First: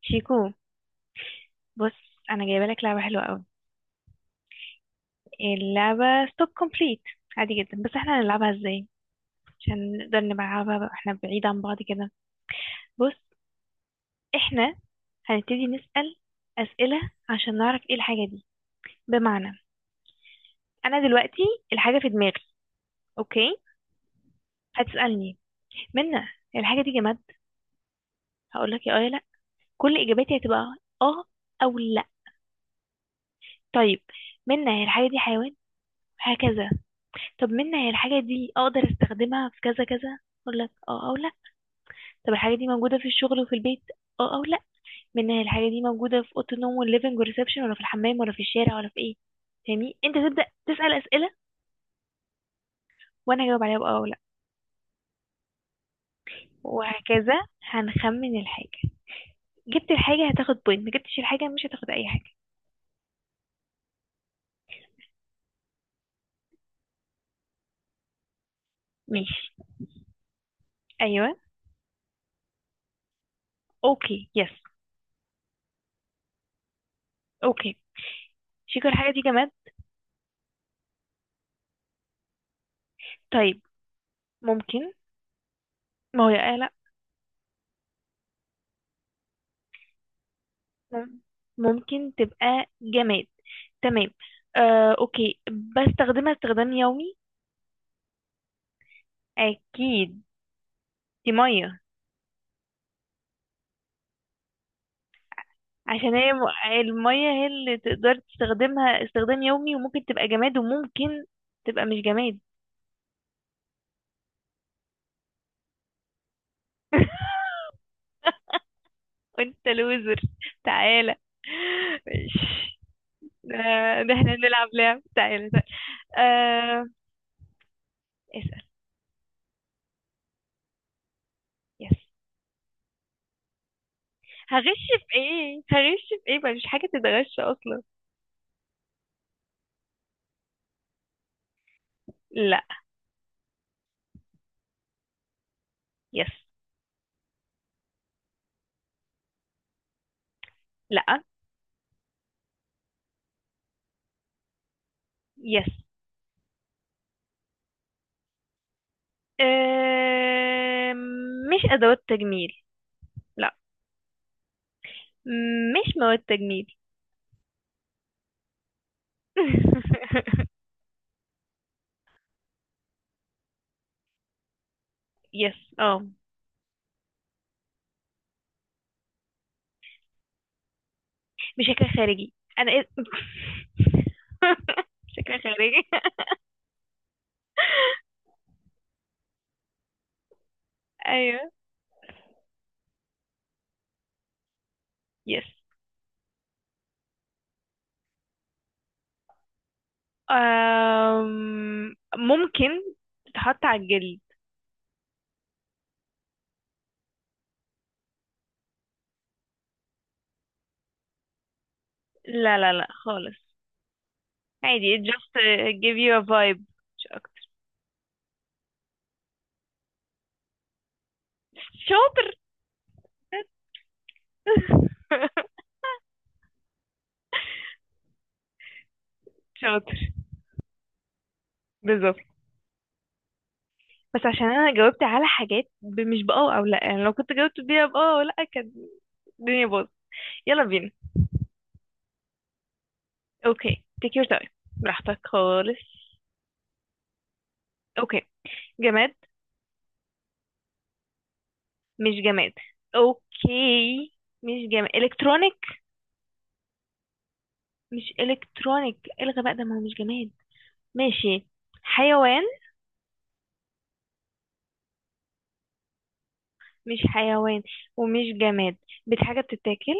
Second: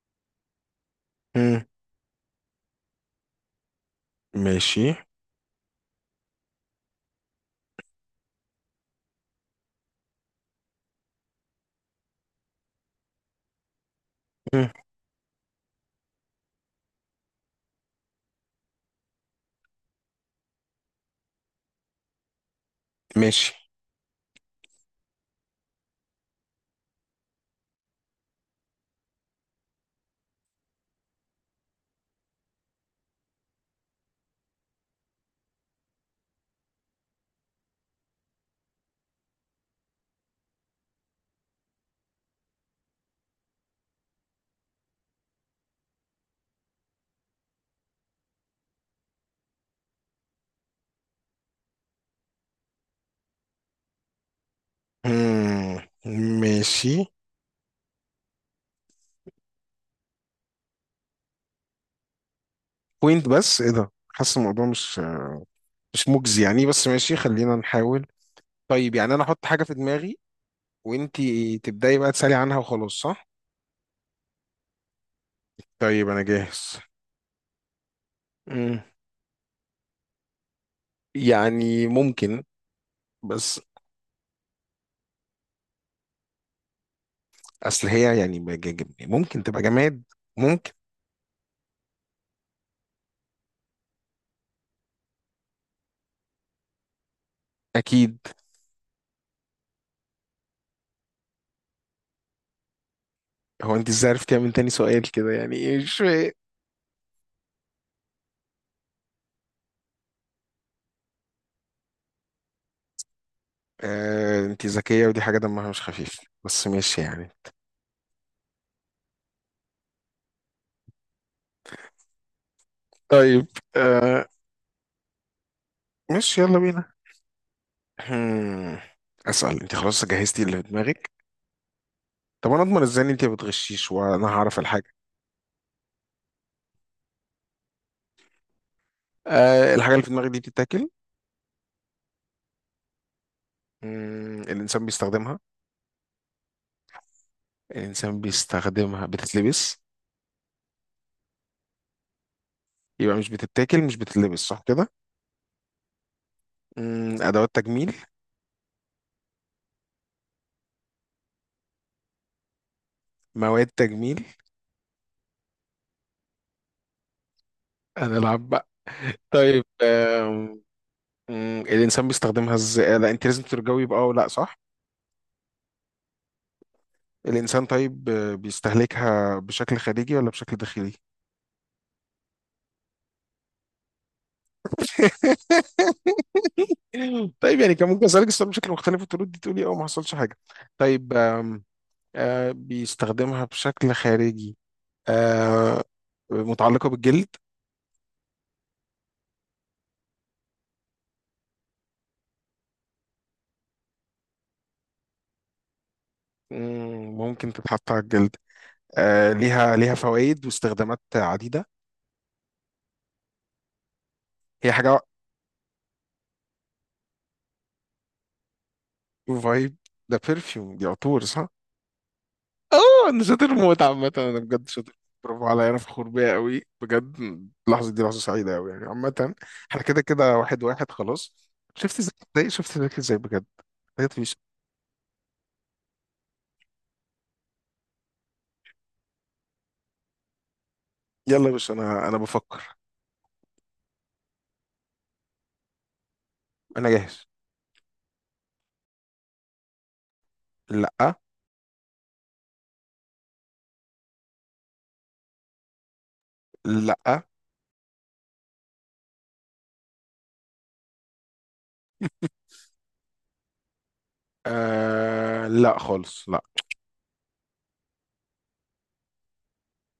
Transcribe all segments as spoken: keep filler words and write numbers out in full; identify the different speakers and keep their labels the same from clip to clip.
Speaker 1: شيكو،
Speaker 2: مم.
Speaker 1: بص، انا جايبه لك لعبه حلوه قوي.
Speaker 2: ماشي.
Speaker 1: اللعبه ستوب كومبليت. عادي جدا، بس احنا هنلعبها ازاي؟ عشان نقدر نلعبها بقى احنا بعيد عن بعض كده. بص،
Speaker 2: مم.
Speaker 1: احنا هنبتدي نسأل اسئله عشان نعرف ايه الحاجه دي. بمعنى، انا دلوقتي الحاجه في دماغي. اوكي،
Speaker 2: ماشي.
Speaker 1: هتسألني: منى، الحاجه دي جماد؟ هقول لك يا اه يا لا. كل اجاباتي هتبقى اه او لا. طيب، منى هي الحاجه دي حيوان؟ هكذا. طب منى هي الحاجه دي اقدر استخدمها في كذا كذا؟ اقول لك اه او لا. طب الحاجة دي موجودة في الشغل وفي البيت؟ اه او لا. منها الحاجة دي موجودة في أوضة النوم والليفنج والريسبشن، ولا في الحمام، ولا في الشارع، ولا في ايه؟ فاهمني؟ انت تبدأ تسأل أسئلة وانا هجاوب عليها بأه او لا،
Speaker 2: مم. ماشي.
Speaker 1: وهكذا. هنخمن الحاجة. جبت الحاجة هتاخد بوينت، ما جبتش الحاجة مش هتاخد أي حاجة.
Speaker 2: بوينت؟ بس ايه ده، حاسس الموضوع مش مش مجزي يعني، بس ماشي خلينا نحاول. طيب يعني انا احط
Speaker 1: ماشي.
Speaker 2: حاجة في دماغي،
Speaker 1: أيوه،
Speaker 2: وانتي تبدأي بقى تسألي عنها وخلاص، صح؟
Speaker 1: اوكي، يس.
Speaker 2: طيب انا جاهز.
Speaker 1: اوكي،
Speaker 2: مم.
Speaker 1: شكرا. الحاجة دي جماد؟
Speaker 2: يعني ممكن، بس
Speaker 1: طيب، ممكن. ما هو يا آه لا.
Speaker 2: اصل هي يعني ما جا- جا- ممكن تبقى جماد، ممكن.
Speaker 1: مم- ممكن تبقى جماد. تمام. آه اوكي، بستخدمها استخدام يومي؟
Speaker 2: اكيد.
Speaker 1: اكيد. دي مية.
Speaker 2: هو انت ازاي عرفتي من تاني سؤال كده، يعني ايه مش
Speaker 1: عشان
Speaker 2: فاهم.
Speaker 1: هي م- المية هي اللي تقدر تستخدمها استخدام يومي، وممكن تبقى جماد، وممكن تبقى مش جماد.
Speaker 2: آه انت ذكية، ودي حاجة دمها مش خفيف، بس ماشي يعني.
Speaker 1: وانت لوزر. تعالى، ماشي.
Speaker 2: طيب.
Speaker 1: ده، ده
Speaker 2: آه
Speaker 1: احنا نلعب لعب. تعالى تعالى.
Speaker 2: ماشي يلا
Speaker 1: آه،
Speaker 2: بينا.
Speaker 1: اسأل.
Speaker 2: هم، اسأل. انت خلاص جهزتي اللي في دماغك؟
Speaker 1: يس.
Speaker 2: طب انا اضمن ازاي ان انت ما بتغشيش وانا هعرف
Speaker 1: هغش
Speaker 2: الحاجة؟
Speaker 1: في ايه؟ هغش في ايه؟ مفيش حاجة تتغش اصلا.
Speaker 2: آه، الحاجة اللي في دماغك دي بتتاكل؟
Speaker 1: لا.
Speaker 2: مم، الانسان بيستخدمها.
Speaker 1: يس.
Speaker 2: الانسان بيستخدمها، بتتلبس؟
Speaker 1: لا.
Speaker 2: يبقى مش بتتاكل مش بتتلبس، صح كده؟
Speaker 1: يس.
Speaker 2: مم، ادوات تجميل.
Speaker 1: آه، مش ادوات تجميل. لا،
Speaker 2: مواد تجميل.
Speaker 1: مش مواد تجميل.
Speaker 2: هنلعب بقى طيب آم، مم، الإنسان بيستخدمها ازاي؟ لا أنت لازم ترجوي بقى ولا صح؟
Speaker 1: يس، اه.
Speaker 2: الإنسان طيب، آه، بيستهلكها بشكل خارجي ولا بشكل داخلي؟
Speaker 1: بشكل خارجي. انا إيه- بشكل خارجي.
Speaker 2: طيب يعني كان ممكن اسالك السؤال بشكل مختلف وترد دي تقولي اه، ما حصلش حاجه. طيب
Speaker 1: ايوه.
Speaker 2: آم، آه بيستخدمها بشكل خارجي.
Speaker 1: يس.
Speaker 2: آه متعلقه بالجلد.
Speaker 1: أم، ممكن تتحط على الجلد.
Speaker 2: مم، ممكن تتحط على الجلد. آه ليها ليها فوائد واستخدامات عديده.
Speaker 1: لا لا لا خالص.
Speaker 2: هي
Speaker 1: عادي،
Speaker 2: حاجه.
Speaker 1: it just uh, give you a vibe. مش اكتر.
Speaker 2: فايب؟ ده برفيوم، دي عطور صح؟
Speaker 1: شاطر.
Speaker 2: اه انا شاطر موت، عامة انا بجد شاطر. برافو عليا، انا فخور بيا قوي بجد. اللحظة دي لحظة سعيدة قوي يعني عامة. احنا
Speaker 1: شاطر.
Speaker 2: كده كده واحد واحد خلاص. شفت ازاي
Speaker 1: بالظبط.
Speaker 2: ازاي- شفت ذاك ازاي بجد. حاجات
Speaker 1: بس
Speaker 2: فيش.
Speaker 1: عشان انا جاوبت على حاجات ب- مش باه او لا. يعني لو كنت جاوبت بيها باه او لا كانت الدنيا باظت. يلا بينا.
Speaker 2: يلا يا باشا، انا انا بفكر.
Speaker 1: اوكي، تيك يور تايم. براحتك خالص.
Speaker 2: انا جاهز.
Speaker 1: اوكي. جماد؟
Speaker 2: لا.
Speaker 1: مش جماد. اوكي، مش جماد. الكترونيك؟
Speaker 2: لا.
Speaker 1: مش الكترونيك. الغى بقى ده ما هو مش جماد. ماشي. حيوان؟
Speaker 2: آه لا خالص، لا.
Speaker 1: مش حيوان، ومش جماد. بت- حاجه بتتاكل؟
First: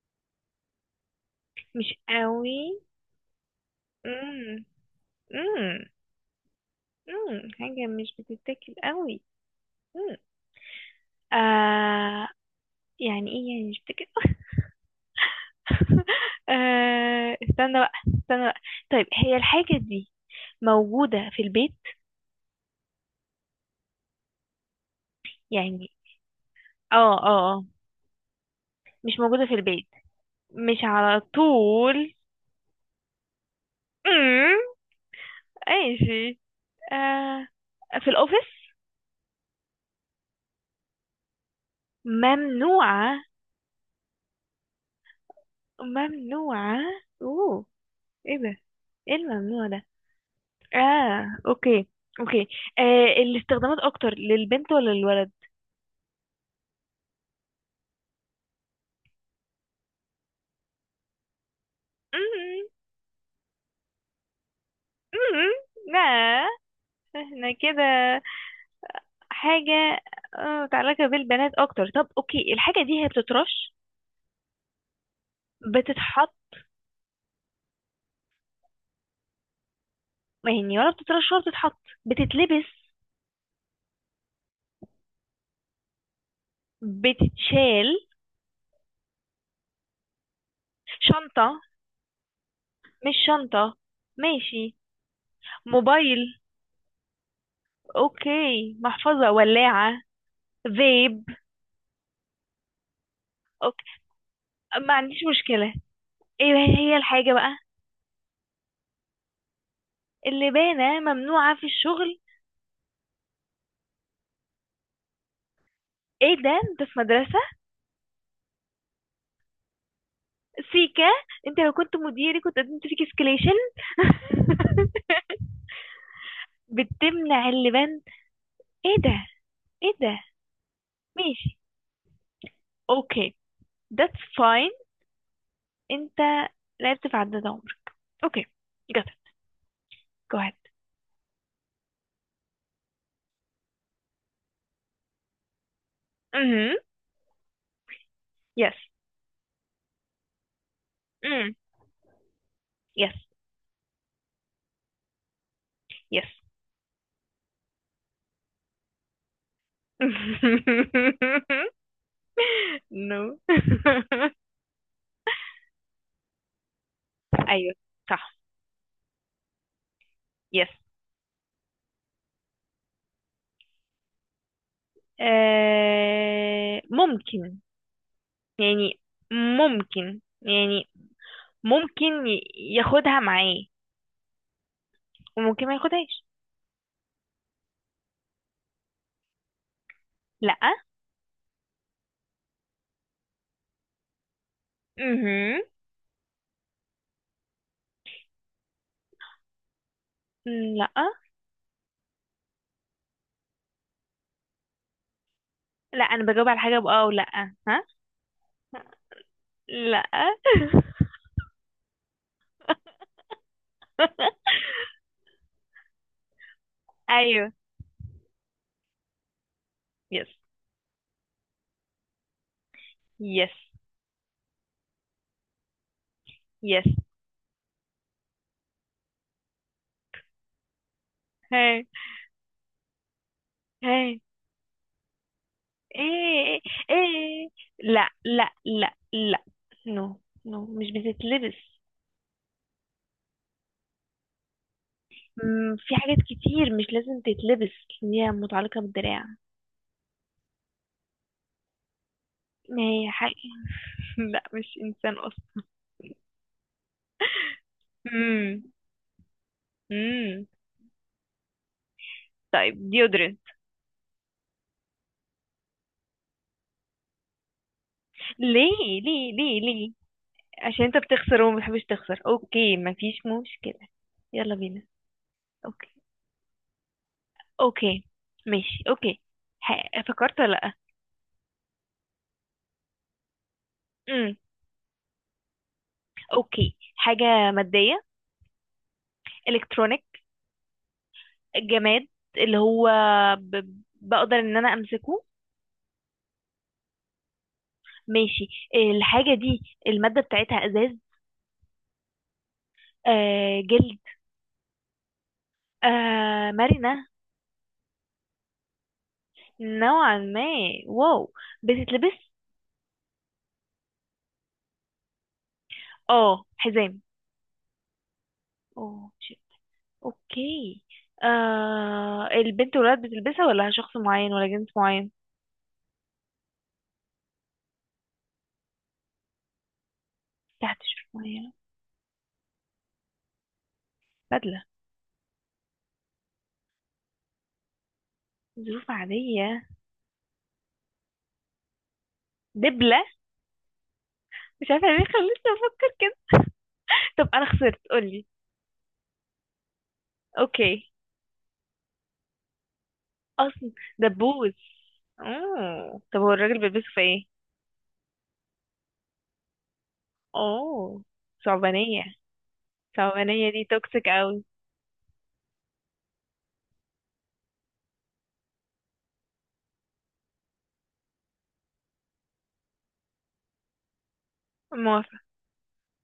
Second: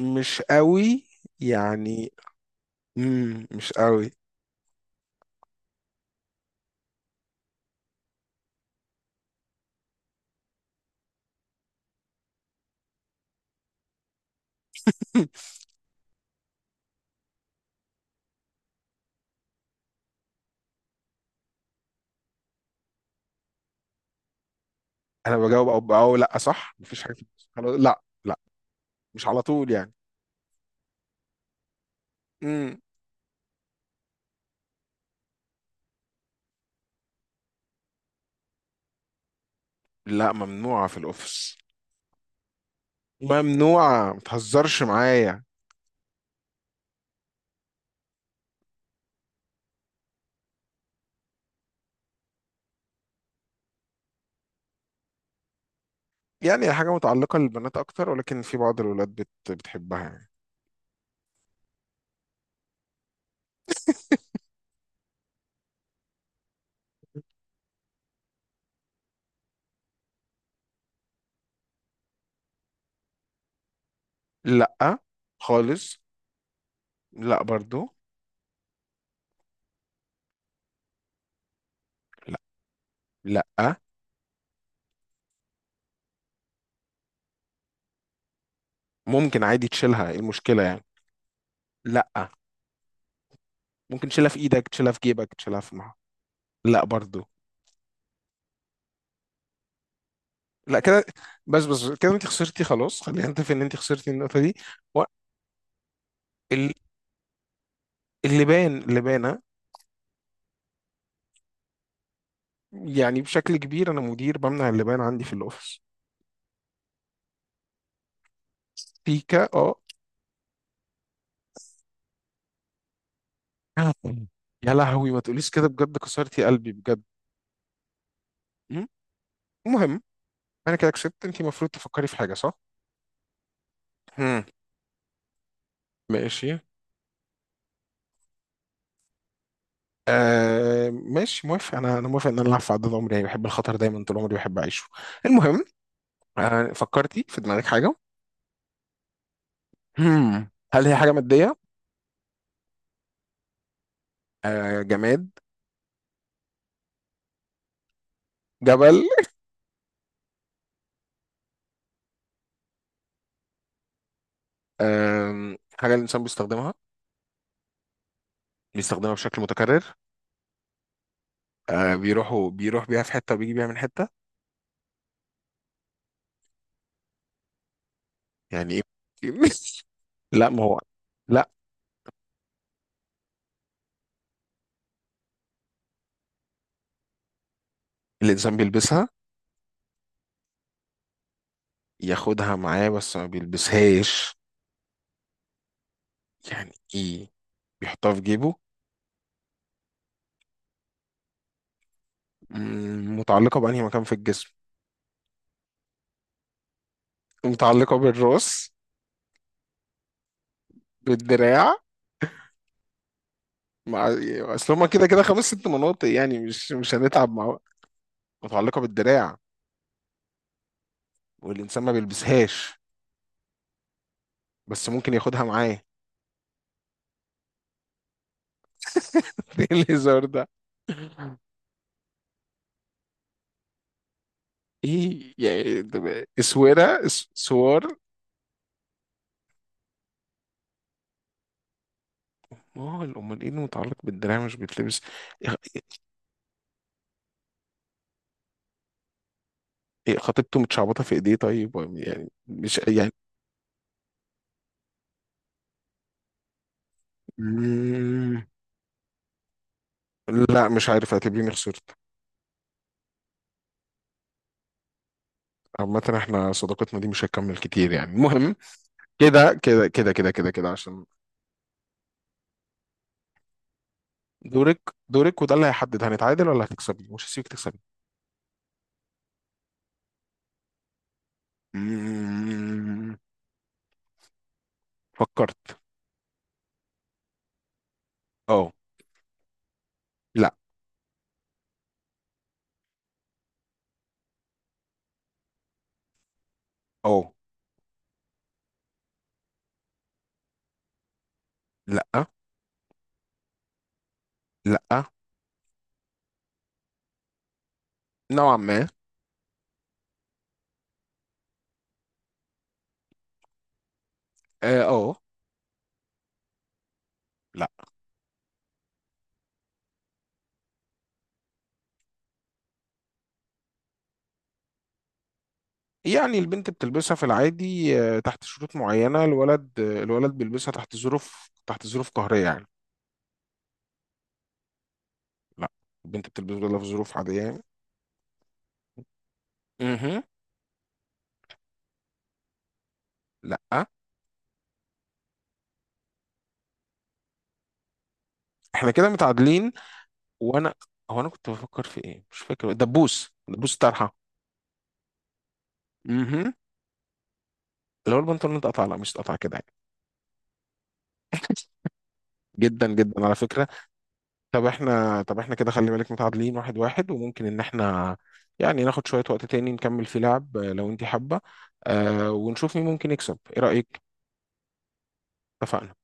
Speaker 2: مش قوي
Speaker 1: مش
Speaker 2: يعني.
Speaker 1: قوي؟
Speaker 2: مم، مش قوي.
Speaker 1: امم. امم. امم حاجه مش بتتاكل قوي. امم آه، يعني ايه يعني مش بتتاكل؟ آه، استنى بقى، استنى بقى. طيب، هي الحاجه دي موجوده في البيت؟
Speaker 2: انا
Speaker 1: يعني
Speaker 2: بجاوب او او لا، صح
Speaker 1: اه
Speaker 2: مفيش حاجة في-
Speaker 1: اه
Speaker 2: النص.
Speaker 1: اه.
Speaker 2: خلاص لا، لا.
Speaker 1: مش
Speaker 2: مش على
Speaker 1: موجوده في
Speaker 2: طول
Speaker 1: البيت؟
Speaker 2: يعني.
Speaker 1: مش على طول.
Speaker 2: مم.
Speaker 1: امم ماشي. آه، في الاوفيس؟
Speaker 2: لا، ممنوعة في الاوفيس.
Speaker 1: ممنوعة؟
Speaker 2: ممنوعة، ما تهزرش معايا.
Speaker 1: ممنوعة. اوه، ايه ده؟ ايه الممنوع ده؟ اه اوكي. اوكي. آه، الاستخدامات اكتر للبنت ولا للولد؟
Speaker 2: يعني حاجة متعلقة للبنات أكتر، ولكن في بعض الولاد بت... بتحبها يعني.
Speaker 1: مم. مم. لا. احنا كده. حاجة آه، متعلقة بالبنات اكتر. طب اوكي، الحاجة دي هي بتترش؟
Speaker 2: لأ خالص.
Speaker 1: بتتحط؟
Speaker 2: لأ برضو.
Speaker 1: يعني ولا بتترش ولا بتتحط؟
Speaker 2: لأ.
Speaker 1: بتتلبس؟
Speaker 2: لأ،
Speaker 1: بتتشال؟
Speaker 2: ممكن عادي تشيلها، إيه المشكلة يعني؟
Speaker 1: شنطة؟
Speaker 2: لأ،
Speaker 1: مش شنطة؟
Speaker 2: ممكن تشيلها في إيدك،
Speaker 1: ماشي.
Speaker 2: تشيلها في جيبك، تشيلها في مع.
Speaker 1: موبايل؟
Speaker 2: لأ برضو.
Speaker 1: اوكي، محفظة، ولاعة،
Speaker 2: لأ كده.
Speaker 1: فيب.
Speaker 2: بس بس كده، أنت خسرتي، خلاص خلينا نتفق إن أنت
Speaker 1: اوكي،
Speaker 2: خسرتي النقطة دي.
Speaker 1: ما
Speaker 2: و...
Speaker 1: عنديش مشكلة. ايه
Speaker 2: ال-
Speaker 1: هي الحاجة بقى
Speaker 2: اللبان، لبانة.
Speaker 1: اللي باينة ممنوعة في الشغل؟
Speaker 2: يعني بشكل كبير أنا مدير بمنع اللبان عندي في الأوفيس.
Speaker 1: ايه ده؟ انت في مدرسة؟
Speaker 2: بيكا. اه.
Speaker 1: سيكا. انت لو كنت مديري كنت قدمت فيك اسكليشن.
Speaker 2: يا لهوي ما تقوليش كده بجد، كسرتي قلبي بجد.
Speaker 1: بتمنع اللبان؟
Speaker 2: مم.
Speaker 1: ايه ده؟ ايه
Speaker 2: المهم،
Speaker 1: ده؟
Speaker 2: انا كده كسبت، انت
Speaker 1: ماشي،
Speaker 2: المفروض تفكري في حاجه صح.
Speaker 1: اوكي. That's
Speaker 2: مم.
Speaker 1: fine. انت
Speaker 2: ماشي.
Speaker 1: لعبت في عداد عمرك. اوكي. Got it. Go ahead.
Speaker 2: آه ماشي، موافق. انا انا موافق ان انا العب في عدد عمري، يعني بحب الخطر دايما، طول عمري بحب اعيشه. المهم. آه
Speaker 1: امم
Speaker 2: فكرتي في دماغك حاجه؟
Speaker 1: yes.
Speaker 2: مم. هل هي حاجه
Speaker 1: امم
Speaker 2: ماديه؟
Speaker 1: yes.
Speaker 2: آه جماد؟
Speaker 1: yes.
Speaker 2: جبل؟
Speaker 1: نو.
Speaker 2: آه حاجه الانسان بيستخدمها؟
Speaker 1: ايوه، صح.
Speaker 2: بيستخدمها بشكل متكرر؟
Speaker 1: يس.
Speaker 2: آه بيروحوا بيروح بيها في حته وبيجي بيها من حته؟
Speaker 1: آه ممكن
Speaker 2: يعني ايه؟
Speaker 1: يعني. ممكن
Speaker 2: لا، ما هو
Speaker 1: يعني.
Speaker 2: لا،
Speaker 1: ممكن ي- ياخدها معاه وممكن ما ياخدهاش.
Speaker 2: الانسان بيلبسها؟
Speaker 1: لا.
Speaker 2: ياخدها معاه بس ما بيلبسهاش؟
Speaker 1: مهم.
Speaker 2: يعني ايه، بيحطها في جيبه؟
Speaker 1: لا،
Speaker 2: مم، متعلقة بأنهي مكان في الجسم؟
Speaker 1: لا، انا بجاوب على حاجه بأه او لا، ها.
Speaker 2: متعلقة بالراس؟
Speaker 1: لا.
Speaker 2: بالدراع؟ مع. اصل هما كده كده خمس ست مناطق يعني، مش مش هنتعب مع
Speaker 1: ايوه.
Speaker 2: بعض. متعلقة بالدراع،
Speaker 1: يس.
Speaker 2: والإنسان ما بيلبسهاش،
Speaker 1: يس.
Speaker 2: بس ممكن ياخدها معاه.
Speaker 1: يس.
Speaker 2: ايه الهزار ده؟
Speaker 1: هاي، هاي.
Speaker 2: ايه يعني ده-
Speaker 1: ايه،
Speaker 2: اسوره اس-
Speaker 1: ايه.
Speaker 2: سوار؟
Speaker 1: لا لا لا لا. نو. نو، مش بتتلبس.
Speaker 2: ما هو امال ايه اللي متعلق بالدراع مش بيتلبس؟
Speaker 1: مم،
Speaker 2: إيه-
Speaker 1: في حاجات كتير مش لازم تتلبس. ان هي متعلقة بالدراع،
Speaker 2: إيه، خطيبته متشعبطه في ايديه؟ طيب يعني مش
Speaker 1: ما هي
Speaker 2: يعني.
Speaker 1: حاجة. لا، مش انسان اصلا.
Speaker 2: مم.
Speaker 1: امم. امم.
Speaker 2: لا مش عارف، اعتبريني خسرت.
Speaker 1: طيب، ديودرنت؟
Speaker 2: عامة احنا صداقتنا دي مش هتكمل كتير يعني. المهم،
Speaker 1: ليه، ليه،
Speaker 2: كده
Speaker 1: ليه،
Speaker 2: كده
Speaker 1: ليه؟
Speaker 2: كده كده كده كده
Speaker 1: عشان انت
Speaker 2: عشان.
Speaker 1: بتخسر وما بتحبش تخسر. اوكي، مفيش مشكلة. يلا
Speaker 2: دورك.
Speaker 1: بينا.
Speaker 2: دورك، وده اللي
Speaker 1: اوكي.
Speaker 2: هيحدد هنتعادل ولا هتكسبي، مش هسيبك تكسبي.
Speaker 1: اوكي، ماشي، اوكي. ح- فكرت ولا لا؟
Speaker 2: مم.
Speaker 1: امم.
Speaker 2: فكرت.
Speaker 1: اوكي، حاجة مادية.
Speaker 2: اه.
Speaker 1: الكترونيك؟
Speaker 2: لا.
Speaker 1: جماد، اللي هو ب، بقدر ان انا امسكه.
Speaker 2: اه.
Speaker 1: ماشي. آه، الحاجة دي المادة بتاعتها ازاز؟
Speaker 2: لا.
Speaker 1: آه، جلد؟
Speaker 2: لا.
Speaker 1: آه، مرنة؟
Speaker 2: نوعا ما.
Speaker 1: نوعا ما. واو. بتتلبس؟
Speaker 2: اه. آه،
Speaker 1: اه، حزام؟
Speaker 2: لا.
Speaker 1: اوه شيت. اوكي. آه، البنت والولاد بتلبسها، ولا شخص معين ولا جنس معين؟
Speaker 2: يعني البنت بتلبسها في العادي آه، تحت شروط معينة. الولد آه، الولد بيلبسها
Speaker 1: تحت
Speaker 2: تحت
Speaker 1: شروط
Speaker 2: ظروف،
Speaker 1: معينة.
Speaker 2: تحت ظروف قهرية يعني.
Speaker 1: بدلة؟
Speaker 2: لا، البنت بتلبسها في ظروف عادية يعني.
Speaker 1: ظروف عادية.
Speaker 2: مهم.
Speaker 1: دبلة؟
Speaker 2: لا.
Speaker 1: مش عارفة ليه خلتني افكر كده. طب انا خسرت، قولي.
Speaker 2: احنا كده متعادلين. وانا،
Speaker 1: اوكي.
Speaker 2: هو انا كنت بفكر في ايه مش فاكر، دبوس.
Speaker 1: اصل،
Speaker 2: دبوس طرحه.
Speaker 1: دبوس؟ اوه، طب هو
Speaker 2: امم
Speaker 1: الراجل بيلبسه في ايه؟
Speaker 2: اللي هو البنطلون اتقطع، لا مش اتقطع كده يعني.
Speaker 1: اوه، ثعبانية.
Speaker 2: جدا جدا على
Speaker 1: الصعبانية دي
Speaker 2: فكره.
Speaker 1: توكسيك قوي.
Speaker 2: طب احنا، طب احنا كده خلي بالك متعادلين، واحد واحد، وممكن ان احنا يعني ناخد شويه وقت تاني نكمل في لعب آه، لو انت حابه، آه ونشوف مين ممكن يكسب. ايه رايك؟ اتفقنا؟